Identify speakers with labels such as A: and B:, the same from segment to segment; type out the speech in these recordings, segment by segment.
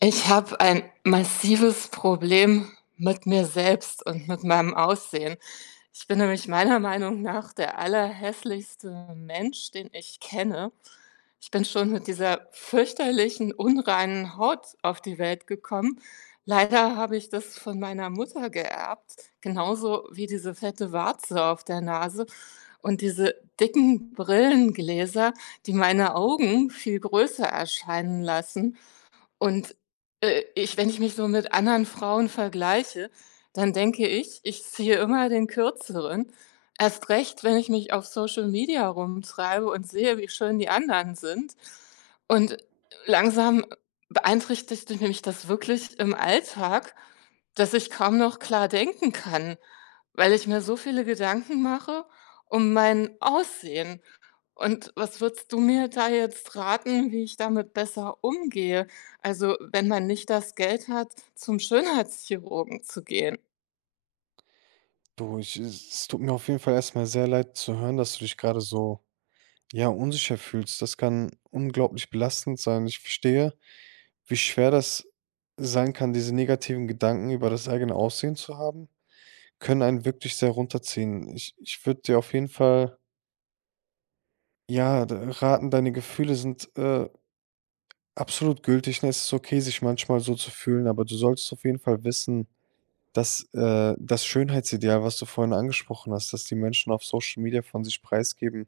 A: Ich habe ein massives Problem mit mir selbst und mit meinem Aussehen. Ich bin nämlich meiner Meinung nach der allerhässlichste Mensch, den ich kenne. Ich bin schon mit dieser fürchterlichen, unreinen Haut auf die Welt gekommen. Leider habe ich das von meiner Mutter geerbt, genauso wie diese fette Warze auf der Nase und diese dicken Brillengläser, die meine Augen viel größer erscheinen lassen. Und ich wenn ich mich so mit anderen Frauen vergleiche, dann denke ich, ich ziehe immer den Kürzeren. Erst recht, wenn ich mich auf Social Media rumtreibe und sehe, wie schön die anderen sind. Und langsam beeinträchtigt mich das wirklich im Alltag, dass ich kaum noch klar denken kann, weil ich mir so viele Gedanken mache um mein Aussehen. Und was würdest du mir da jetzt raten, wie ich damit besser umgehe? Also, wenn man nicht das Geld hat, zum Schönheitschirurgen zu gehen?
B: Du, ich Es tut mir auf jeden Fall erstmal sehr leid zu hören, dass du dich gerade so, ja, unsicher fühlst. Das kann unglaublich belastend sein. Ich verstehe, wie schwer das sein kann. Diese negativen Gedanken über das eigene Aussehen zu haben, können einen wirklich sehr runterziehen. Ich würde dir auf jeden Fall, ja, d raten, deine Gefühle sind, absolut gültig, ne? Es ist okay, sich manchmal so zu fühlen, aber du solltest auf jeden Fall wissen: Das, das Schönheitsideal, was du vorhin angesprochen hast, dass die Menschen auf Social Media von sich preisgeben,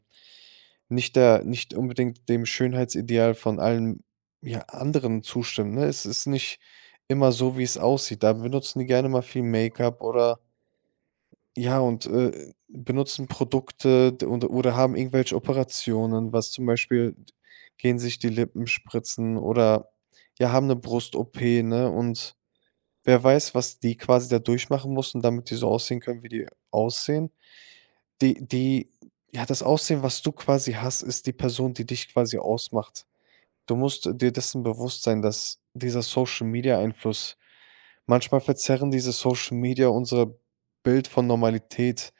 B: nicht unbedingt dem Schönheitsideal von allen, ja, anderen zustimmen, ne? Es ist nicht immer so, wie es aussieht. Da benutzen die gerne mal viel Make-up oder, ja, und, benutzen Produkte, d und oder haben irgendwelche Operationen, was zum Beispiel, gehen sich die Lippen spritzen oder, ja, haben eine Brust-OP, ne? Und wer weiß, was die quasi da durchmachen mussten, damit die so aussehen können, wie die aussehen. Die ja, das Aussehen, was du quasi hast, ist die Person, die dich quasi ausmacht. Du musst dir dessen bewusst sein, dass dieser Social-Media-Einfluss, manchmal verzerren diese Social Media unser Bild von Normalität.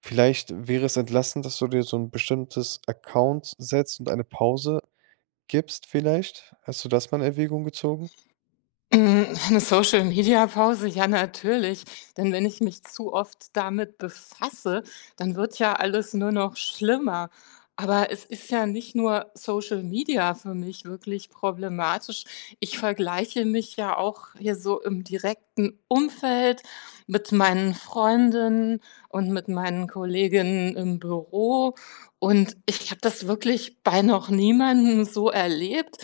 B: Vielleicht wäre es entlastend, dass du dir so ein bestimmtes Account setzt und eine Pause gibst vielleicht? Hast du das mal in Erwägung gezogen?
A: Hm, 'ne Social Media Pause, ja natürlich. Denn wenn ich mich zu oft damit befasse, dann wird ja alles nur noch schlimmer. Aber es ist ja nicht nur Social Media für mich wirklich problematisch. Ich vergleiche mich ja auch hier so im direkten Umfeld mit meinen Freundinnen und mit meinen Kolleginnen im Büro. Und ich habe das wirklich bei noch niemandem so erlebt,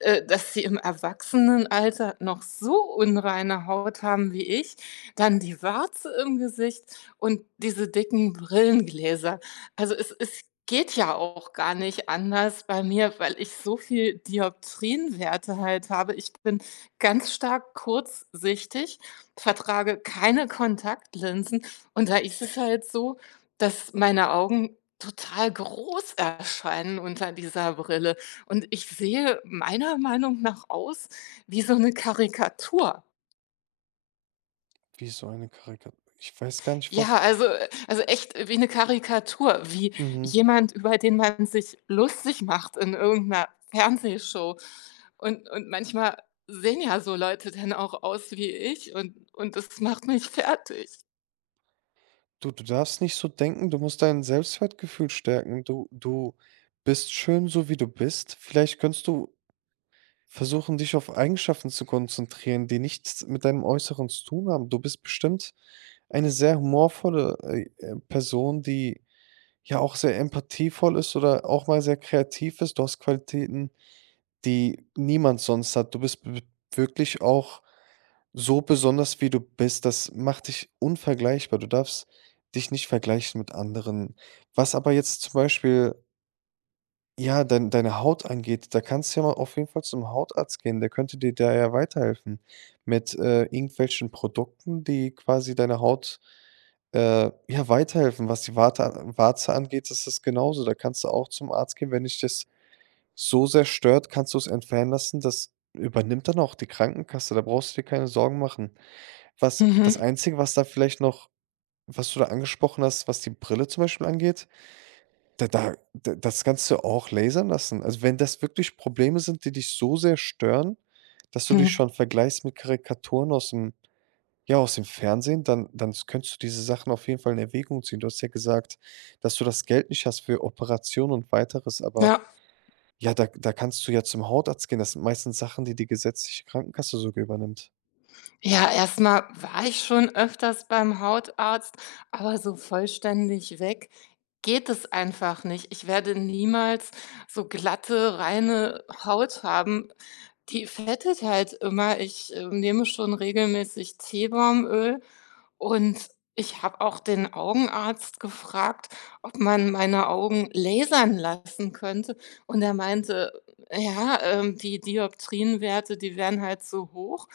A: dass sie im Erwachsenenalter noch so unreine Haut haben wie ich, dann die Warze im Gesicht und diese dicken Brillengläser. Also, es geht ja auch gar nicht anders bei mir, weil ich so viel Dioptrienwerte halt habe. Ich bin ganz stark kurzsichtig, vertrage keine Kontaktlinsen und da ist es halt so, dass meine Augen total groß erscheinen unter dieser Brille. Und ich sehe meiner Meinung nach aus wie so 'ne Karikatur.
B: Wie so eine Karika ich weiß gar nicht, wo.
A: Ja, also echt wie 'ne Karikatur, wie
B: Mhm.
A: jemand, über den man sich lustig macht in irgend 'ner Fernsehshow. Und manchmal sehen ja so Leute dann auch aus wie ich und das macht mich fertig.
B: Du darfst nicht so denken, du musst dein Selbstwertgefühl stärken. Du bist schön, so wie du bist. Vielleicht könntest du versuchen, dich auf Eigenschaften zu konzentrieren, die nichts mit deinem Äußeren zu tun haben. Du bist bestimmt eine sehr humorvolle Person, die ja auch sehr empathievoll ist oder auch mal sehr kreativ ist. Du hast Qualitäten, die niemand sonst hat. Du bist w wirklich auch so besonders, wie du bist. Das macht dich unvergleichbar. Du darfst dich nicht vergleichen mit anderen. Was aber jetzt zum Beispiel, ja, deine Haut angeht, da kannst du ja mal auf jeden Fall zum Hautarzt gehen. Der könnte dir da ja weiterhelfen mit, irgendwelchen Produkten, die quasi deiner Haut, ja, weiterhelfen. Was die Warte Warze angeht, ist es genauso. Da kannst du auch zum Arzt gehen, wenn dich das so sehr stört, kannst du es entfernen lassen. Das übernimmt dann auch die Krankenkasse. Da brauchst du dir keine Sorgen machen. Was das
A: Mhm,
B: Einzige, was da vielleicht noch, was du da angesprochen hast, was die Brille zum Beispiel angeht, da da da das kannst du auch lasern lassen. Also, wenn das wirklich Probleme sind, die dich so sehr stören, dass du dich
A: mhm.
B: schon vergleichst mit Karikaturen aus dem, ja, aus dem Fernsehen, dann dann s könntest du diese Sachen auf jeden Fall in Erwägung ziehen. Du hast ja gesagt, dass du das Geld nicht hast für Operationen und Weiteres, aber,
A: Ja.
B: ja, da kannst du ja zum Hautarzt gehen. Das sind meistens Sachen, die die gesetzliche Krankenkasse sogar übernimmt.
A: Ja, erstmal war ich schon öfters beim Hautarzt, aber so vollständig weg geht es einfach nicht. Ich werde niemals so glatte, reine Haut haben. Die fettet halt immer. Ich, nehme schon regelmäßig Teebaumöl und ich habe auch den Augenarzt gefragt, ob man meine Augen lasern lassen könnte und er meinte: „Ja, die Dioptrienwerte, die wären halt so hoch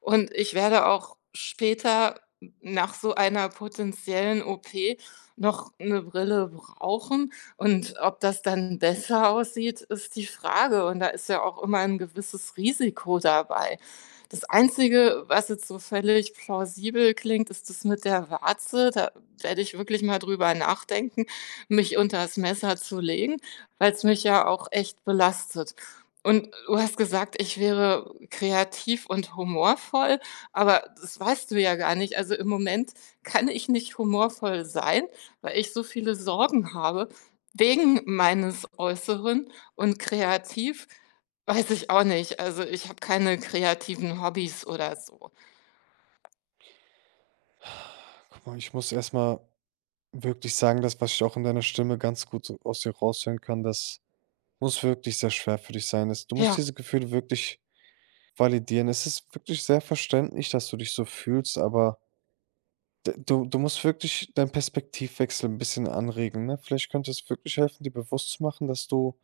A: und ich werde auch später nach so einer potenziellen OP noch eine Brille brauchen. Und ob das dann besser aussieht, ist die Frage. Und da ist ja auch immer ein gewisses Risiko dabei. Das Einzige, was jetzt so völlig plausibel klingt, ist das mit der Warze. Da werde ich wirklich mal drüber nachdenken, mich unter das Messer zu legen, weil es mich ja auch echt belastet. Und du hast gesagt, ich wäre kreativ und humorvoll, aber das weißt du ja gar nicht. Also, im Moment kann ich nicht humorvoll sein, weil ich so viele Sorgen habe wegen meines Äußeren und kreativ weiß ich auch nicht. Also, ich habe keine kreativen Hobbys oder so.
B: Guck mal, ich muss erst mal wirklich sagen, das, was ich auch in deiner Stimme ganz gut so aus dir raushören kann, das muss wirklich sehr schwer für dich sein. Das Du musst
A: Ja.
B: diese Gefühle wirklich validieren. Es ist wirklich sehr verständlich, dass du dich so fühlst, aber d du du musst wirklich deinen Perspektivwechsel ein bisschen anregen, ne? Vielleicht könnte es wirklich helfen, dir bewusst zu machen, dass du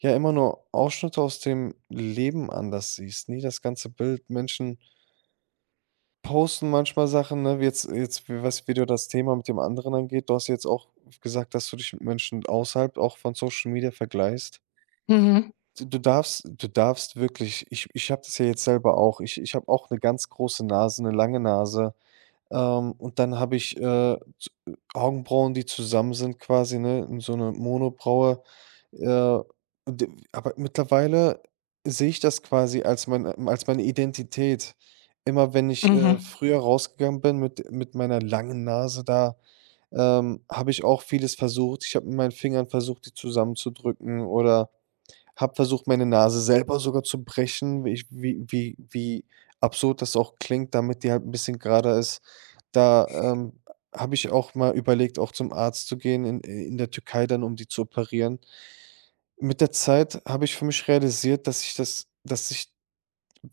B: ja immer nur Ausschnitte aus dem Leben anders siehst, nie das ganze Bild. Menschen posten manchmal Sachen, ne? Jetzt, wie- was wieder, das Thema mit dem anderen angeht. Du hast jetzt auch gesagt, dass du dich mit Menschen außerhalb auch von Social Media vergleichst.
A: Mhm,
B: Du du darfst wirklich, ich habe das ja jetzt selber auch. Ich habe auch eine ganz große Nase, eine lange Nase. Und dann habe ich, z Augenbrauen, die zusammen sind quasi, ne, in so eine Monobraue. Äh, d Aber mittlerweile sehe ich das quasi als mein als meine Identität. Immer wenn ich,
A: mhm,
B: früher rausgegangen bin mit meiner langen Nase da, habe ich auch vieles versucht. Ich habe mit meinen Fingern versucht, die zusammenzudrücken oder habe versucht, meine Nase selber sogar zu brechen, wie ich, wie wie wie absurd das auch klingt, damit die halt ein bisschen gerader ist. Da, ähm, Habe ich auch mal überlegt, auch zum Arzt zu gehen in der Türkei dann, um die zu operieren. Mit der Zeit habe ich für mich realisiert, dass ich das dass ich,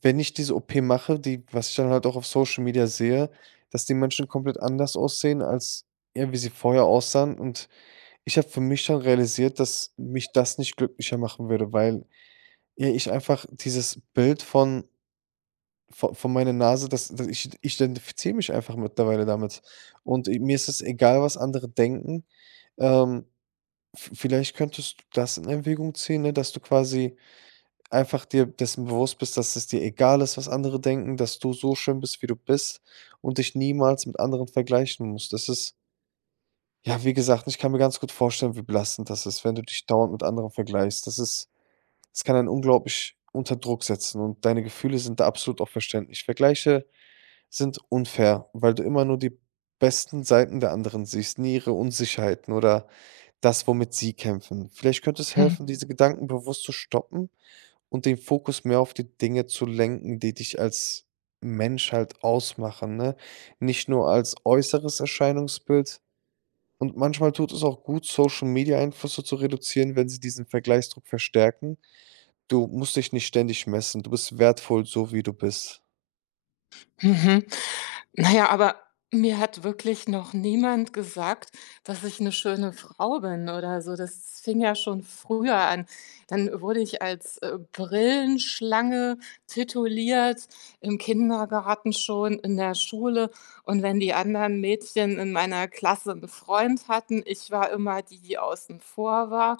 B: wenn ich diese OP mache, die, was ich dann halt auch auf Social Media sehe, dass die Menschen komplett anders aussehen als, ja, wie sie vorher aussahen. Und ich habe für mich dann realisiert, dass mich das nicht glücklicher machen würde, weil, ja, ich einfach dieses Bild von, vo von meiner Nase, das das ich ich identifiziere mich einfach mittlerweile damit. Und, mir ist es egal, was andere denken. Ähm, v Vielleicht könntest du das in Erwägung ziehen, ne, dass du quasi einfach dir dessen bewusst bist, dass es dir egal ist, was andere denken, dass du so schön bist, wie du bist und dich niemals mit anderen vergleichen musst. Das ist, ja, wie gesagt, ich kann mir ganz gut vorstellen, wie belastend das ist, wenn du dich dauernd mit anderen vergleichst. Das ist Es kann einen unglaublich unter Druck setzen und deine Gefühle sind da absolut auch verständlich. Vergleiche sind unfair, weil du immer nur die besten Seiten der anderen siehst, nie ihre Unsicherheiten oder das, womit sie kämpfen. Vielleicht könnte es helfen,
A: mhm.
B: diese Gedanken bewusst zu stoppen und den Fokus mehr auf die Dinge zu lenken, die dich als Mensch halt ausmachen, ne? Nicht nur als äußeres Erscheinungsbild. Und manchmal tut es auch gut, Social Media Einflüsse zu reduzieren, wenn sie diesen Vergleichsdruck verstärken. Du musst dich nicht ständig messen. Du bist wertvoll, so wie du bist.
A: Mhm. Na ja, aber mir hat wirklich noch niemand gesagt, dass ich eine schöne Frau bin oder so. Das fing ja schon früher an. Dann wurde ich als, Brillenschlange tituliert, im Kindergarten schon, in der Schule. Und wenn die anderen Mädchen in meiner Klasse einen Freund hatten, ich war immer die, die außen vor war.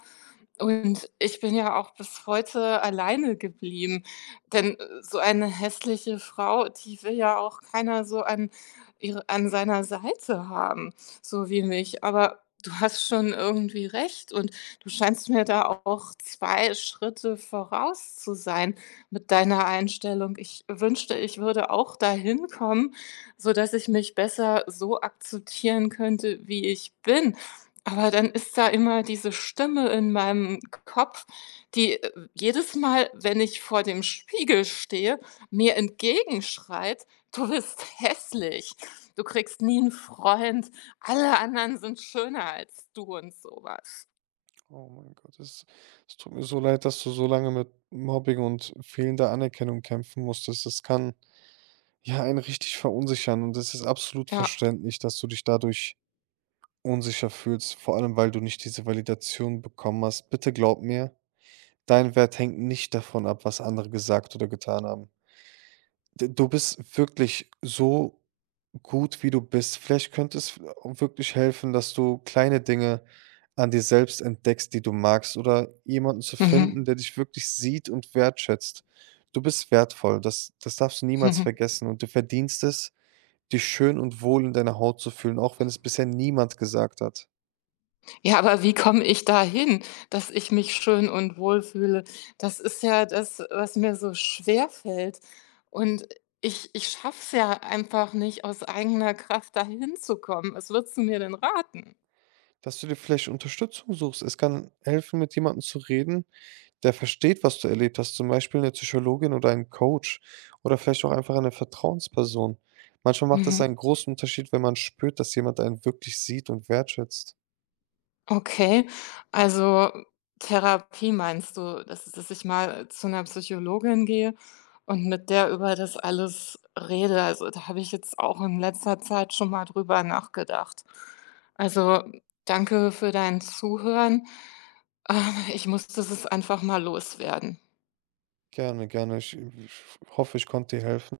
A: Und ich bin ja auch bis heute alleine geblieben. Denn so eine hässliche Frau, die will ja auch keiner so an ihre an seiner Seite haben, so wie mich. Aber du hast schon irgendwie recht und du scheinst mir da auch 2 Schritte voraus zu sein mit deiner Einstellung. Ich wünschte, ich würde auch dahin kommen, sodass ich mich besser so akzeptieren könnte, wie ich bin. Aber dann ist da immer diese Stimme in meinem Kopf, die, jedes Mal, wenn ich vor dem Spiegel stehe, mir entgegenschreit: „Du bist hässlich. Du kriegst nie einen Freund. Alle anderen sind schöner als du“ und sowas.
B: Oh mein Gott, es tut mir so leid, dass du so lange mit Mobbing und fehlender Anerkennung kämpfen musstest. Das kann, ja, einen richtig verunsichern und es ist absolut
A: Ja.
B: verständlich, dass du dich dadurch unsicher fühlst, vor allem, weil du nicht diese Validation bekommen hast. Bitte glaub mir, dein Wert hängt nicht davon ab, was andere gesagt oder getan haben. D du bist wirklich so gut, wie du bist. Vielleicht könnte es auch wirklich helfen, dass du kleine Dinge an dir selbst entdeckst, die du magst, oder jemanden zu finden,
A: Mhm.
B: der dich wirklich sieht und wertschätzt. Du bist wertvoll, das darfst du niemals
A: Mhm.
B: vergessen und du verdienst es, dich schön und wohl in deiner Haut zu fühlen, auch wenn es bisher niemand gesagt hat.
A: Ja, aber wie komme ich da hin, dass ich mich schön und wohl fühle? Das ist ja das, was mir so schwer fällt. Und ich schaffe es ja einfach nicht, aus eigener Kraft dahin zu kommen. Was würdest du mir denn raten?
B: Dass du dir vielleicht Unterstützung suchst. Es kann helfen, mit jemandem zu reden, der versteht, was du erlebt hast, zum Beispiel eine Psychologin oder ein Coach oder vielleicht auch einfach eine Vertrauensperson. Manchmal macht es
A: Mhm.
B: einen großen Unterschied, wenn man spürt, dass jemand einen wirklich sieht und wertschätzt.
A: Okay, also Therapie meinst du, dass ich mal zu einer Psychologin gehe und mit der über das alles rede? Also, da habe ich jetzt auch in letzter Zeit schon mal drüber nachgedacht. Also, danke für dein Zuhören. Ähm, Ich muss das einfach mal loswerden.
B: Gerne, gerne. Ich hoffe, ich konnte dir helfen.